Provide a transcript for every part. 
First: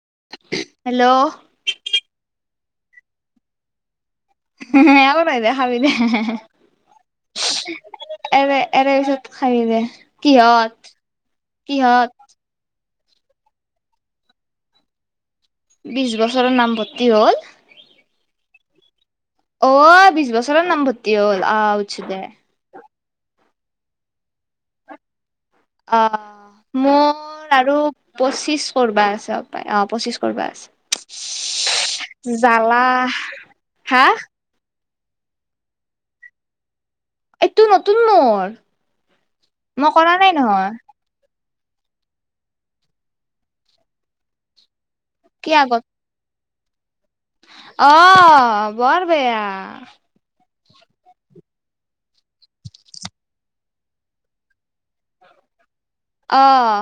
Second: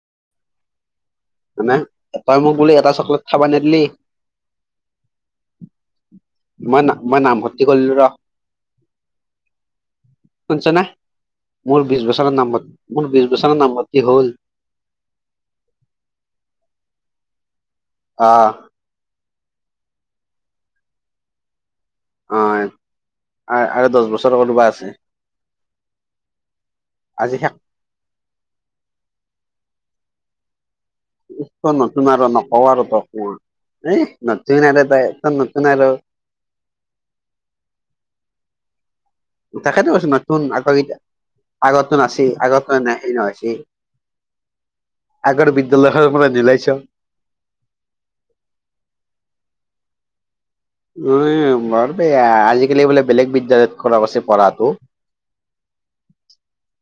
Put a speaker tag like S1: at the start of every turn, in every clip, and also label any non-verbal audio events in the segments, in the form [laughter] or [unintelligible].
S1: [unintelligible]
S2: মানে তই মোক বুলি এটা চকলেট খাব নেদিলি।
S1: হু হু একো নহয় দে খাবি দে।
S2: মই ন মই নামভৰ্তি কৰিলো ৰ।
S1: এৰে এৰে পিছত খাবি দে
S2: শুনছ না
S1: কিহত?
S2: মোৰ বিশ
S1: কিহত
S2: বছৰৰ মোৰ বিচ বছৰৰ নামভৰ্তি হ'ল।
S1: বিশ বছৰৰ নামভৰ্তি হ'ল।
S2: অ।
S1: অ বিশছ বছৰে নামভৰ্তি হ'ল আহ বোছো দে
S2: আহ আৰু দহ বছৰৰ কোৰবা আছে।
S1: অ
S2: আজি শেষ
S1: মোৰ আৰু পঁচিশ কৰবা আছোঁ। ই অ পঁচিশ কৰিবা আছে।
S2: নতুন আৰু নকওঁ
S1: জ্বালা
S2: আৰু তই কোৱা এ
S1: হা
S2: নতুন লগে তাইক। [unintelligible]
S1: এইটো নতুন মুৰ।
S2: তকেটো কৈছোঁ নচন আ ক [unintelligible] আগতটো নচিল আগত হেই নহয় সেই আগৰ
S1: কি আগত
S2: বিদ্যালয় খনৰ পৰা দিলাইছো।
S1: অ বৰ বেয়া।
S2: ঐ মন বেয়া আজিকালি বোলে বেলেগ বিদ্যালয়ত খৰব আছে পঢ়াটো
S1: অহ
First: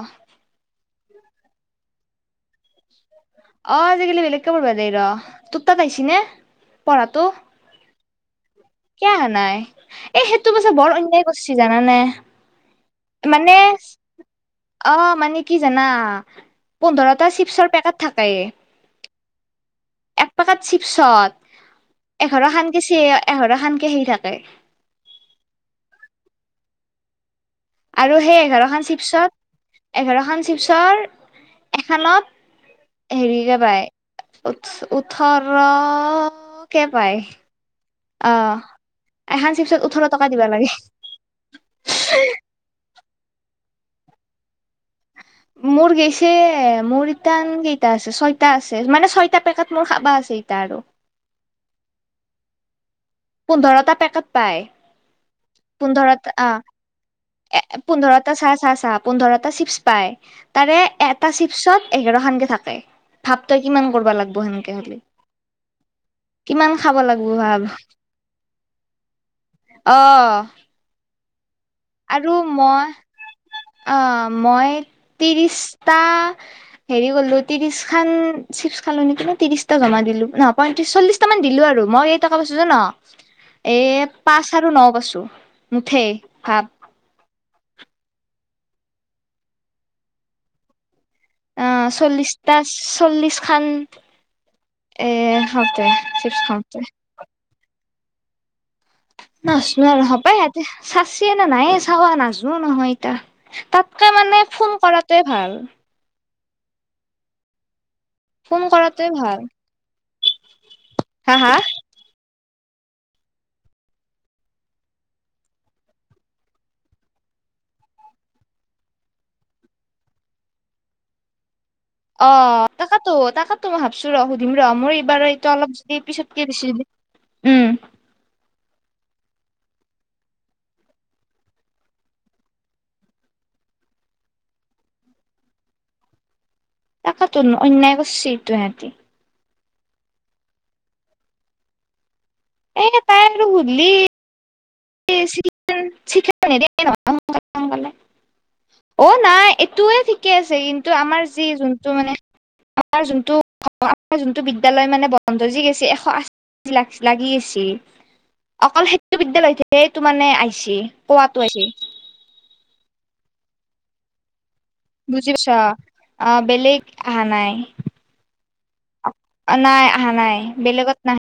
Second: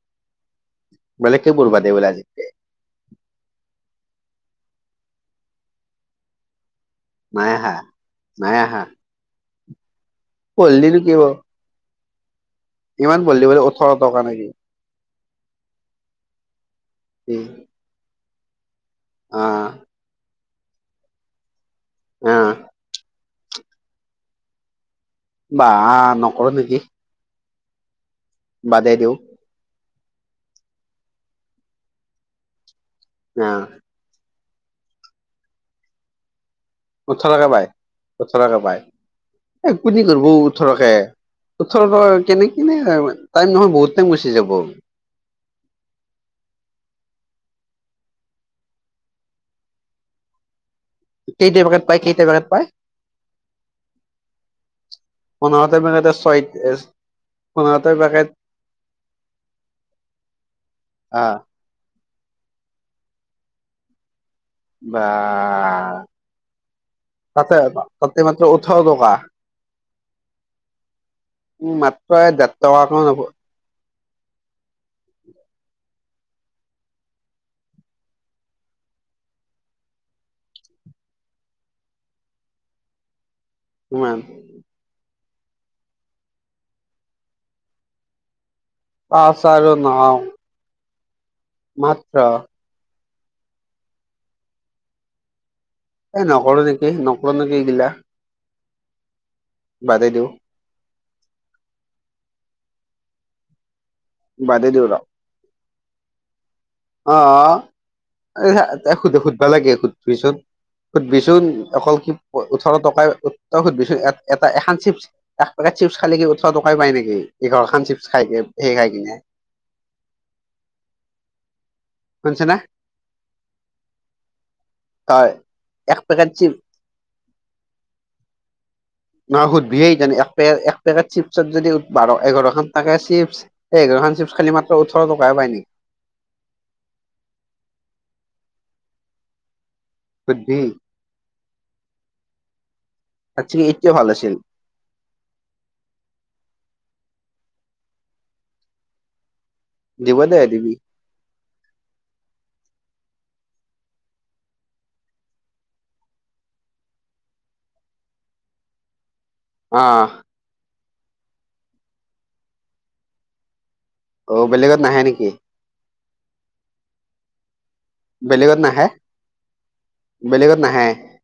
S2: বেলেগ কে বল বাদদে বোলে আজি
S1: অ আজিকালি বেলেগকে পঢ়বা যাই ৰ তোৰ তাত আহিছি নে পঢ়াটো
S2: নাই আহা
S1: কিয় আহা নাই এই সেইটো বাছা বৰ
S2: পঢ়লিনো কি হ'ব
S1: অন্যায় কৰিছে জানানে।
S2: ইমান পঢ়লি
S1: মানে
S2: বোলে ওঠৰ টকা না কি?
S1: অ মানে কি জানা পোন্ধৰটা চিপছৰ পেকেট থাকে
S2: অ।
S1: এক পাকাত চিপছত এঘাৰ
S2: আহ
S1: খানকে চ এঘাৰ খানকে সে থাকে
S2: বা নকৰো নেকি।
S1: আৰু সেই এঘাৰখন
S2: বাদে দিওঁ
S1: চিপছত এঘাৰখন চিপছৰ এখনত হেৰিকে
S2: আহ
S1: পাই উ উঠাৰ
S2: উঠৰ কে পায়। ওঠৰকে পায়
S1: এখন
S2: এই
S1: চিপছত ওঠৰ
S2: কনি
S1: টকা
S2: কৰিব
S1: দিবা লাগে
S2: ওঠৰকে ওঠৰ কেনে কেনে তিইম নহয় বহুত টাইম গুচি যাব।
S1: মোৰ গেইছে মোৰ ইটান কেইটা আছে ছয়টা আছে মানে ছয়টা পেকেত মোৰ খাবা আছে। সেইট আৰু
S2: কেইট বোগাত পায় কেইটা পেকেট পায়?
S1: পোন্ধৰটা পেকেট পায়।
S2: পন্ধটা মেগাতে ছয়।
S1: এ পোন্ধৰটা চাহ চাহ চাহ পোন্ধৰটা চিপছ পায় তাৰে এটা
S2: আহ
S1: চিপছত এঘাৰ খানকে থাকে ভাৱ তই কিমান কৰিব লাগ।
S2: বা
S1: কিমান খাব লাগব
S2: ততে
S1: ভাব
S2: এইমাত্ৰ উঠ দকা
S1: অ
S2: উম মাত্ৰ
S1: আৰু
S2: দছ
S1: মই
S2: টকা খন লব
S1: অ মই ত্ৰিশটা হেৰি গলো ত্ৰিশ খান চি কি ত্ৰিশটা জমা দিলো নহ পয়ত্ৰিশ চল্লিশটা মান দিলো আৰু মই কেটকা পাইছো যান এই
S2: ইমান
S1: পাঁচ আৰু ন পাছো মুঠেই ভাব
S2: পাচঁ আৰু ন
S1: অহ
S2: মাত্ৰ
S1: চল্লিশটা চল্লিশ খান এ হতে
S2: এ
S1: চিপছ
S2: নকৰো
S1: খওঁতে
S2: নেকি নকৰো নেকি এইগিলা
S1: নাজনো আৰু
S2: বাদে দিওঁ
S1: সপাই আৰু য়াতে চৰচি আৰ নাই চাৱা নাজনো নহয় ইতা তাত কে মানে
S2: বাদে
S1: ফোন কৰাটোৱে ভাল
S2: অহ অ এ
S1: ফোন
S2: হা
S1: কৰাটোৱে
S2: সোধ
S1: ভাল
S2: সুধবা লাগে সুধ-বিচোন
S1: হা
S2: সুধ-বিচোন
S1: হা
S2: অকল কি ওঠৰ টকাই তই সুধ-বিছোন এটা এখন চিপছ এক পেকেট চিপছ খালি কি ওঠৰ টকাই পায় নিকি এইঘৰ খান চিপ খাই সেই খাই কিনে
S1: [inaudible] অ
S2: শুনিছ না
S1: তাকাতো তাকেতো মই ভাবছো ৰ সুধিম ৰ মোৰ এইবাৰ
S2: তই
S1: এইটো অলপ যে
S2: এক পেকেট
S1: পিছতকে
S2: চিপ
S1: বেছি উম
S2: নহয় সুধবিহে জান এক পেকেট এচ পেকেট চিপছত যদি বাৰ এঘাৰখান থাকে চিপ এঘাৰ ধান চিপছ খালি মাত্ৰ ওঠৰ টকাহে পায় নি
S1: তাকেটোন অন্যায় কৰছি ইটো ইহেতি
S2: বুদ্ধি
S1: এ তাই আৰু
S2: তাতচেলি
S1: সুধলি
S2: এইটোৱে ভাল আছিল
S1: [unintelligible] অ নাই তোয়ে
S2: দিব
S1: ঠিকে
S2: দে
S1: আছে
S2: দিবি
S1: কিন্তু আমাৰ যি যোনটো মানে আমাৰ যোনটো আমাৰ যোনটো বিদ্যালয় মানে বন গজি গেছে এশ আশ লাগি আছে অকল হেতু বিদ্যালয়
S2: অ
S1: সেইটো মানে আইছি পোৱাতো আইছে।
S2: অ বেলেগত নাহে নিকি?
S1: বুজি পাইছা অ বেলেগ আহা নাই।
S2: বেলেগত নাহে
S1: নাই অহা নাই বেলেগত নাহ।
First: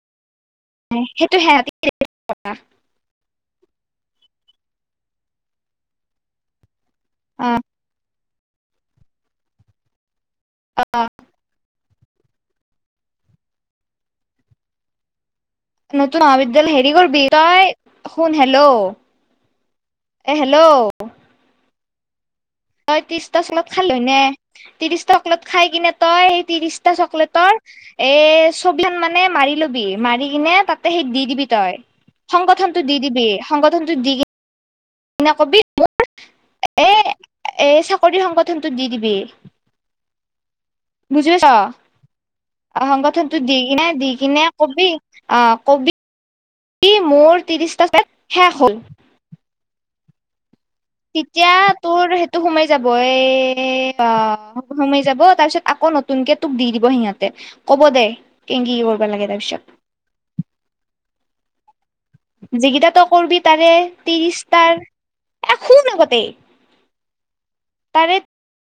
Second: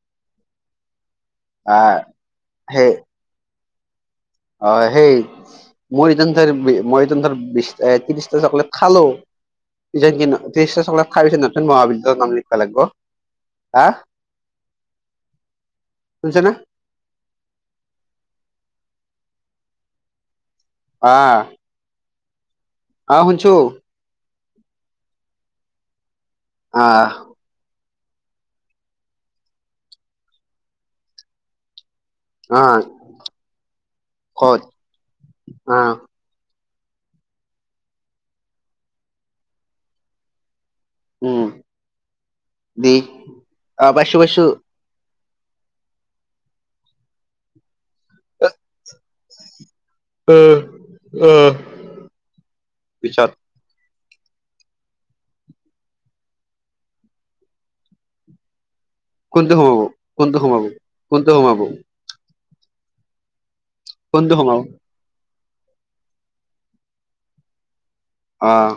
S1: সেইটো সে
S2: আহ সেই অ সেই মোৰ ইজন যে মই ইজন ধৰ
S1: অ
S2: বি ত্ৰিশ চকলেট খালো। যে কি না ত্ৰিছটা চকলেট খাইছে নতুন মহাবিদ্যা - নাম লিখবা লাগব হা।
S1: নতুন
S2: শুনছা না
S1: মহাবিদ্যালয় হেৰি কৰিব তই শুন হেল্ল', হেল্ল,
S2: আহ
S1: তই
S2: আহ
S1: ত্ৰিশটা
S2: শুনছো
S1: চকলেত খালো নে ত্ৰিশটা চকলেত খাই কিনে, তই এই ত্ৰিশটা
S2: আহ
S1: চকলেটৰ এ ছবিখন মানে মাৰি লবি, মাৰি কিনে তাতে সেই দি দিবি তই।
S2: আহ
S1: সংগঠনটো দি দিবি, সংগঠনটো দি কিন-
S2: ক'ত
S1: না কবি
S2: আহ
S1: মোৰ, এ এ চাকৰি সংগঠনটো দি দিবি। বুজি পাইছ,
S2: উম
S1: অ
S2: দি
S1: সংগঠন তো দি কিনা
S2: অ
S1: দি
S2: পাইছো
S1: কিনে
S2: পাইছো
S1: কবি। অ কবি মোৰ ত্ৰিছটা চ শেষ হ'ল।
S2: উম।
S1: তেতিয়া তোৰ সেইটো সোমাই যাব
S2: পিছত
S1: এ। অ সোমাই যাব, তাৰ পিছত আকৌ নতুনকে তোক দি দিব সিহঁতে ক'ব দে কেংগি -
S2: কোনটো সোমাব কোনটো সোমাব কোনটো সোমাব?
S1: যিকেইটাতো কৰবি তাৰে
S2: কোনটো
S1: ত্ৰিশ
S2: সোমাব
S1: তাৰ, এখ আগতে তাৰে
S2: অহ।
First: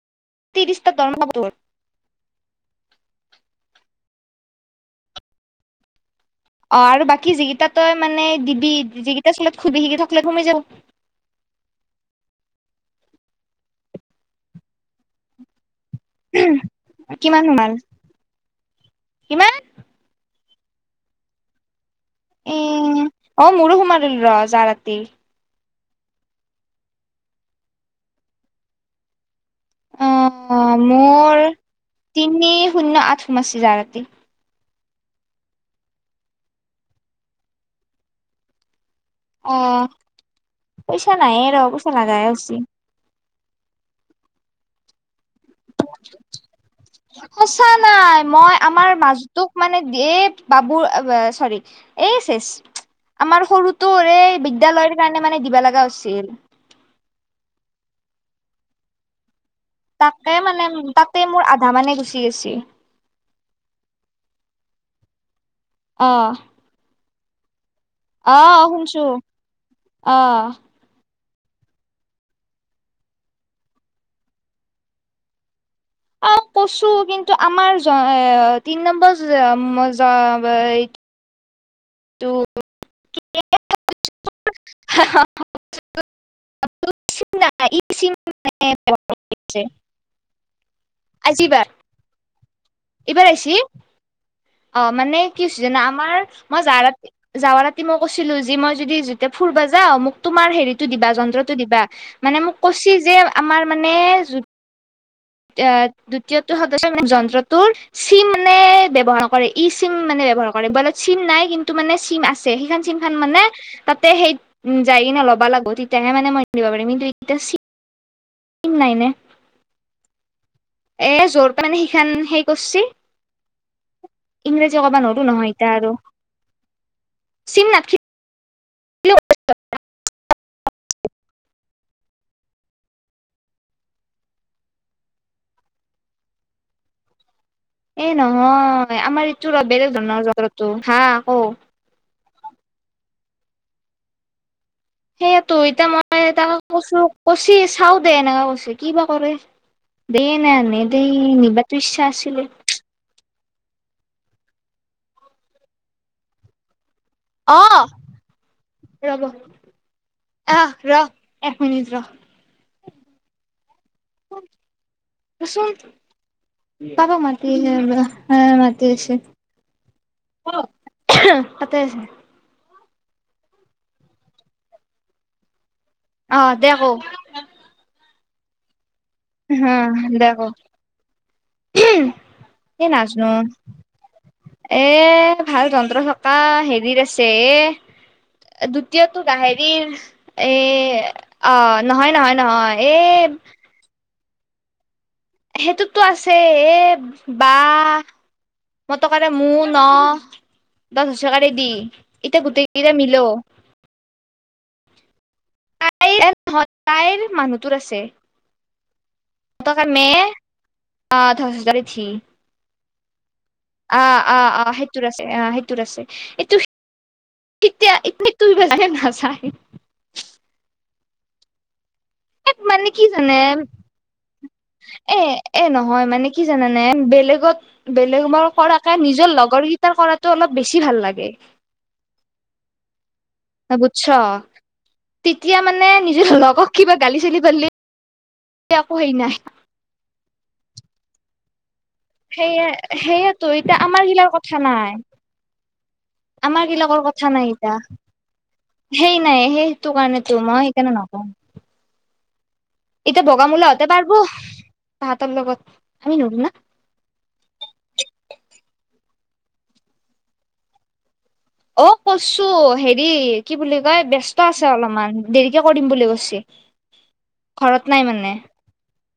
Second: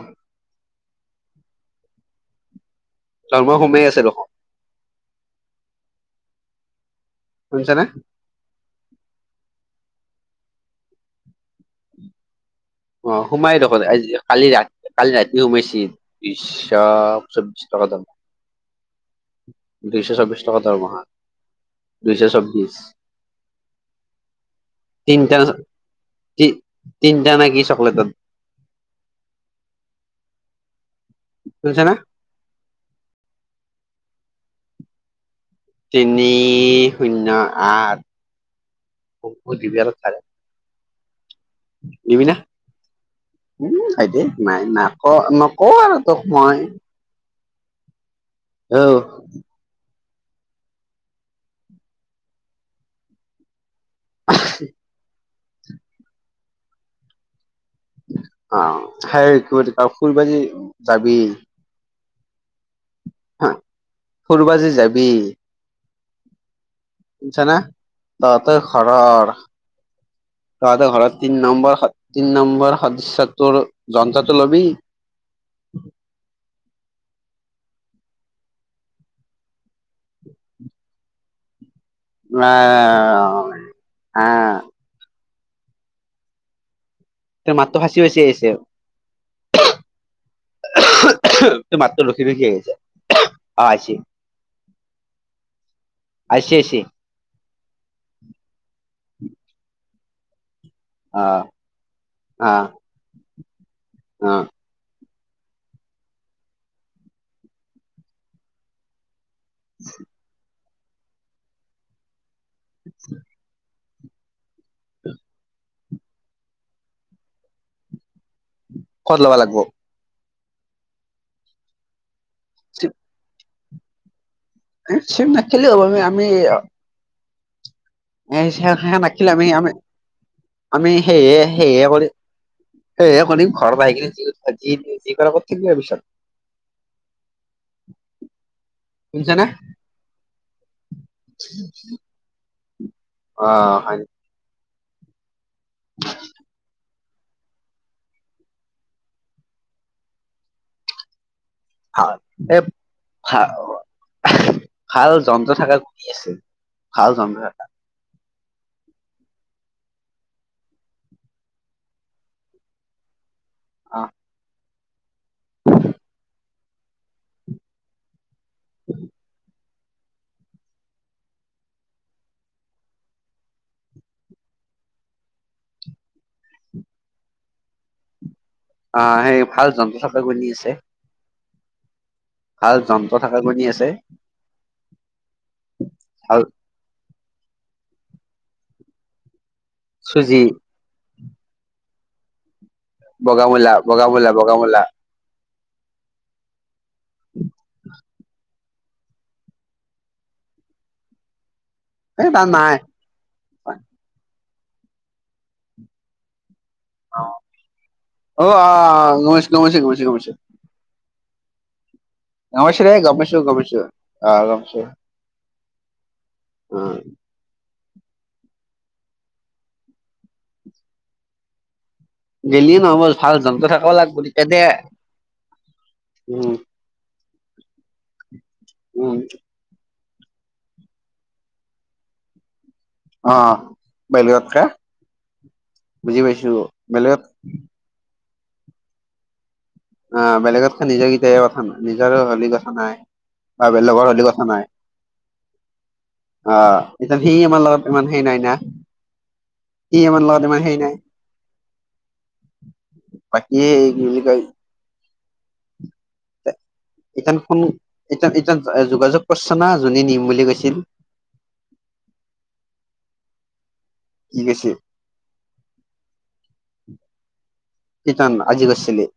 S1: [unintelligible]
S2: দৰমহা সোমাই আছে দেখোন
S1: অ আৰু বাকী যিকিটা
S2: শুনছানে
S1: তই মানে দিবি, যিকিটা আচলত খুবি শিকি থাকলেে ঘমি যাও,
S2: অ সোমাই দেখোন আ কালি ৰা কালি ৰাতি সোমাইছিল। বিশ শ
S1: কিমান
S2: চব্বিশ
S1: সোমাল
S2: টকা দাম
S1: কিমান
S2: দুশ চাব্বিশ, টকা দৰমহা। দুইশ
S1: এ
S2: চব্বিশ,
S1: অ মোৰো সোমাল ৰ যা ৰাতি
S2: তিনিটা তিনিটা নাকি চকলেটন,
S1: অ', মোৰ
S2: শুনিছা না
S1: তিনি শূন্য আঠ সোমাইছে জাৱা ৰাতি।
S2: তিনি শূন্য আঠ।
S1: অ',
S2: [unintelligible]
S1: পইচা নাই এ ৰ পইচা লাগাই
S2: দিবি না
S1: হৈছি।
S2: উম ভাইদ নাই নক নকওঁ আৰু তোক মই -
S1: সঁচা নাই, মই আমাৰ মাজতোক মানে দিয়ে বাবুল চৰি এই আমাৰ সৰু তোৰৰে বিদ্যালয়ৰ কাৰণে মানে দিব লগা হৈছিল।
S2: অ সেই, বুলি কয় ফুৰিব
S1: তাকে
S2: যে
S1: মানে
S2: যাবি
S1: তাকে মোৰ আধা মানে গুচি গৈছে।
S2: হা ফুৰবা যে যাবি,
S1: অ।
S2: শুনিছা না, তহঁতৰ
S1: অ', শুনছো
S2: ঘৰৰ
S1: অ'।
S2: তহঁতৰ ঘৰত তিন নম্বৰ তি নম্বৰ সদস্য তোৰ যন্ত্ৰটো লবি।
S1: অ কছো। কিন্তু আমাৰ তিনি নম্বৰ টো
S2: উ আহ।
S1: [unintelligible]
S2: ত
S1: নাই
S2: মাতটো
S1: ই
S2: ফাটি
S1: চিম
S2: ফাটি আহিছে
S1: আছে আজিবাৰ
S2: টোৰ মাত টো ৰখি ৰখী আহিছে
S1: এইবাৰ আহছি
S2: অ আইছি
S1: অ মানে কি হৈছে জানা আমাৰ
S2: আইছি
S1: মই
S2: আইছি
S1: জাৱ জাৱ মই কৈছিলো যে মই যদি যোয়া ফুুৰবা যা মোক তোমাৰ হেৰিত দিবা
S2: অ
S1: যন্ত্ৰটো দিবা মানে
S2: অ
S1: মোক কৈছ যে আমাৰ মানে
S2: অ
S1: এ দ্বিতীয়টো সদস্য মানে যন্ত্ৰটোৰ চি মানে ব্যৱহাৰ কৰে ই চিম মানে ব্যৱহাৰ কৰে মোবাইলত চিম নাই কিন্তু মানে চিম আছে সেইখন চিম খন মানে তাতে সেই যায় কিনে লব লগবো তেতিয়াহে মানে মই দিব পাৰিম কিন্তু এতিয়া নাই নে
S2: কত ল'বা লাগিব।
S1: এ যৰ পাৰ সিখান হেই কৰছে ইংৰাজী কব নৰো
S2: চিম
S1: নহয় এতয়া
S2: নাখিলেও হ'ব
S1: আৰু
S2: আমি আমি
S1: চিমনাথ
S2: এইে নাখিলো আমি আমি আমি সেয়ে সেয়ে কৰি সেইয়ে কৰিম ঘৰ পৰা আহি কিনে যি যি কৰা ক থাকিব তাৰপিচত
S1: এ নহয়। আমাৰ
S2: বুজিছানে
S1: ইটো বেলেগ ধৰণৰ জগা টো হা ক
S2: অ হয়।
S1: সেইয়ে তো এতিয়া মই তাক কৈছো কৈছে চাও দে এনেুৱা কছে কি বা কৰে দে না নেদেই নিবা বিশচ্ছা আছিলে
S2: ভ ভাল যন্ত্ৰ থাকা ঘূৰি আছে ভাল যন্ত্ৰ
S1: অ
S2: থকা
S1: ৰব আহ ৰ এক মিনিট ৰ
S2: অ
S1: চোন পাপা মতি আহ মাতি আছে আহ দেখ
S2: অ সেই ভাল যন্ত্ৰ চাপ্ৰ গনি আছে
S1: উম
S2: ভাল যন্ত্ৰ থকা ঘনি আছে
S1: এ ভাল যন্ত্ৰ থকা
S2: ভাল
S1: হেৰিত আছে এ দ্বিতীয়তটো গাহৰি
S2: চুজি
S1: এ অ নহয় নহয় নহয় এ
S2: বগামলা বগামলা বগামলা
S1: সেইটোতো আছে এ বা মই তকাৰে ম ন দহ হাজকাৰে দি
S2: এই
S1: এতিয়া
S2: তাৰ নাই
S1: গোটেইকেইটা মিল তাইহ তাইৰ মানুহটোৰ আছে
S2: গমাইছে গমাইছে গমাইছে গমাইছে
S1: অ তছ যডী থি
S2: গমছৰে গমিছো গমিছো অ
S1: আহ আহ
S2: গমছো
S1: সেইটোৰ আছে আহ
S2: উ
S1: কতিয়া ইতনে তুমি বজ ন চায় এ
S2: গেলি
S1: মানে
S2: নহব
S1: কি জানে
S2: ভাল জন্তু থাকিব লাগিব তেতিয়া দে
S1: এ এ নহয় মানে কি
S2: উম
S1: জানোনে বেলেগত বেলেগ মই কৰাকে
S2: উম
S1: নিজৰ লগৰকেইটাৰ কৰা তটো অলপ বেছি ভাল লাগে
S2: অ
S1: বুজছ
S2: বেলেগত কা
S1: তেতিয়া মানে
S2: বুজি
S1: নিজৰ
S2: পাইছো বেলেগত
S1: যা সেই নাই
S2: অ বেলেগত খ নিজেকতা কথা নাই নিজৰো
S1: সে
S2: হলি কথা নাই
S1: সেইয়টো
S2: বা
S1: এতিয়া আমাৰ
S2: বেলেগৰ হলি
S1: জিলাৰ কথা নাই
S2: অ
S1: আমাৰ গিলাকৰ
S2: এতিয়া
S1: কথা
S2: সেই
S1: নাই
S2: ইমাৰ
S1: এতিয়া
S2: লগত ইমান সেই নাই না
S1: সেই নাই সেইটো
S2: সি আমাৰ
S1: কাৰণেতো
S2: লগত ইমান
S1: মই
S2: সেই নাই
S1: সেইকাৰণে নকওঁ। এতিয়া
S2: বাকী
S1: বগামলা হতে
S2: এই কি
S1: পাৰব
S2: বুলি কয়
S1: ভাহতৰ লগত আমি নৰো ন।
S2: ইতানু ফোন এতিয়া এতিয়া ই যোগাযোগ কৰচচনা যোনে নিম বুলি কৈছিল।
S1: অ কইছো হেৰি কি বুলি। তাই
S2: কি
S1: ব্যস্ত আছে
S2: কৈছিল
S1: অলপমান দেৰিকে কৰিম বুলি কৈছি।
S2: কি কাৰণত আজি গৈছিলি।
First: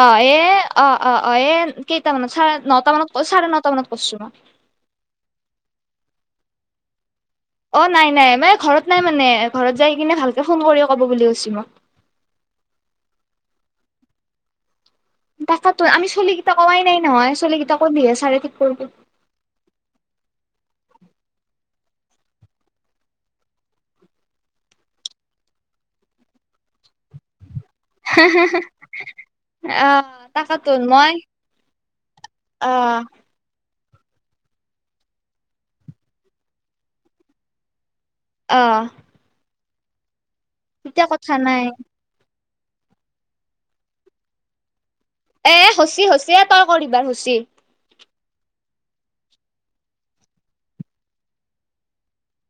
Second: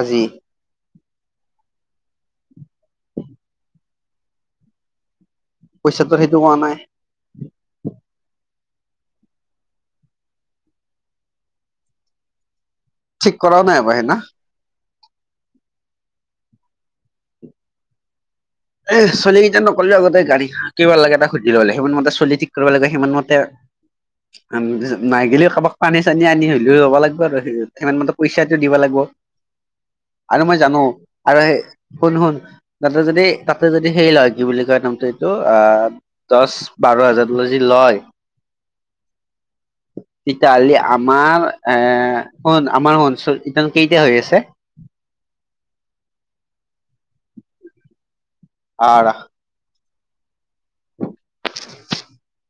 S1: অ এ অ অ অ এ কেইটা মানত চাৰে নটা মানত কৈছা, চাৰে নটা মানত কৰছো।
S2: পইচাটো সেইটো হোৱা নাই।
S1: অ নাই নাই মানে হৈছে ঘৰত নাই মানে ঘৰত যাই কিনে ভালকে ফোন কৰি ক'ব বুলি কৈছো মই। [unintelligible]
S2: ঠিক কৰা নাই বাই ন
S1: তাতো আমি ছোৱালীলি কেইটা কোৱাই নাই নহয় ছোৱালীলি কেইটা কন্ধহে চাৰে কৰব
S2: এ নগলি ন কললে আগতে গাড়ী কিবা লাগে এটা সুধি লাগে সিমান মতে চলি ঠিক কৰিব লাগে সিমান মতে। ম নাই গেলি কাৰোবাক পানী চানী আনি হলেও হ'ব লাগিব আৰু সেই সিমান মতে পইচাটো দিব লাগিব।
S1: আহ
S2: আৰু মই জানো
S1: তাকাতোন মই
S2: আৰু স শুন শুন তাহত
S1: আহ
S2: যদি তাতে যদি সেই লয় কি বুলি কয় নামটো এইটো অ দহ বাৰ হাজাৰ যদি লয়।
S1: আহ
S2: তেতিয়াহলে
S1: তেতিয়া কথা
S2: আমাৰ
S1: নাই
S2: এ আমাৰ অঞ্চল ই কেইটা হৈ আছে।
S1: এ হৈচি হৈচিয়ে তই কৰিবাৰ হৈচি।
S2: আৰা [inaudible]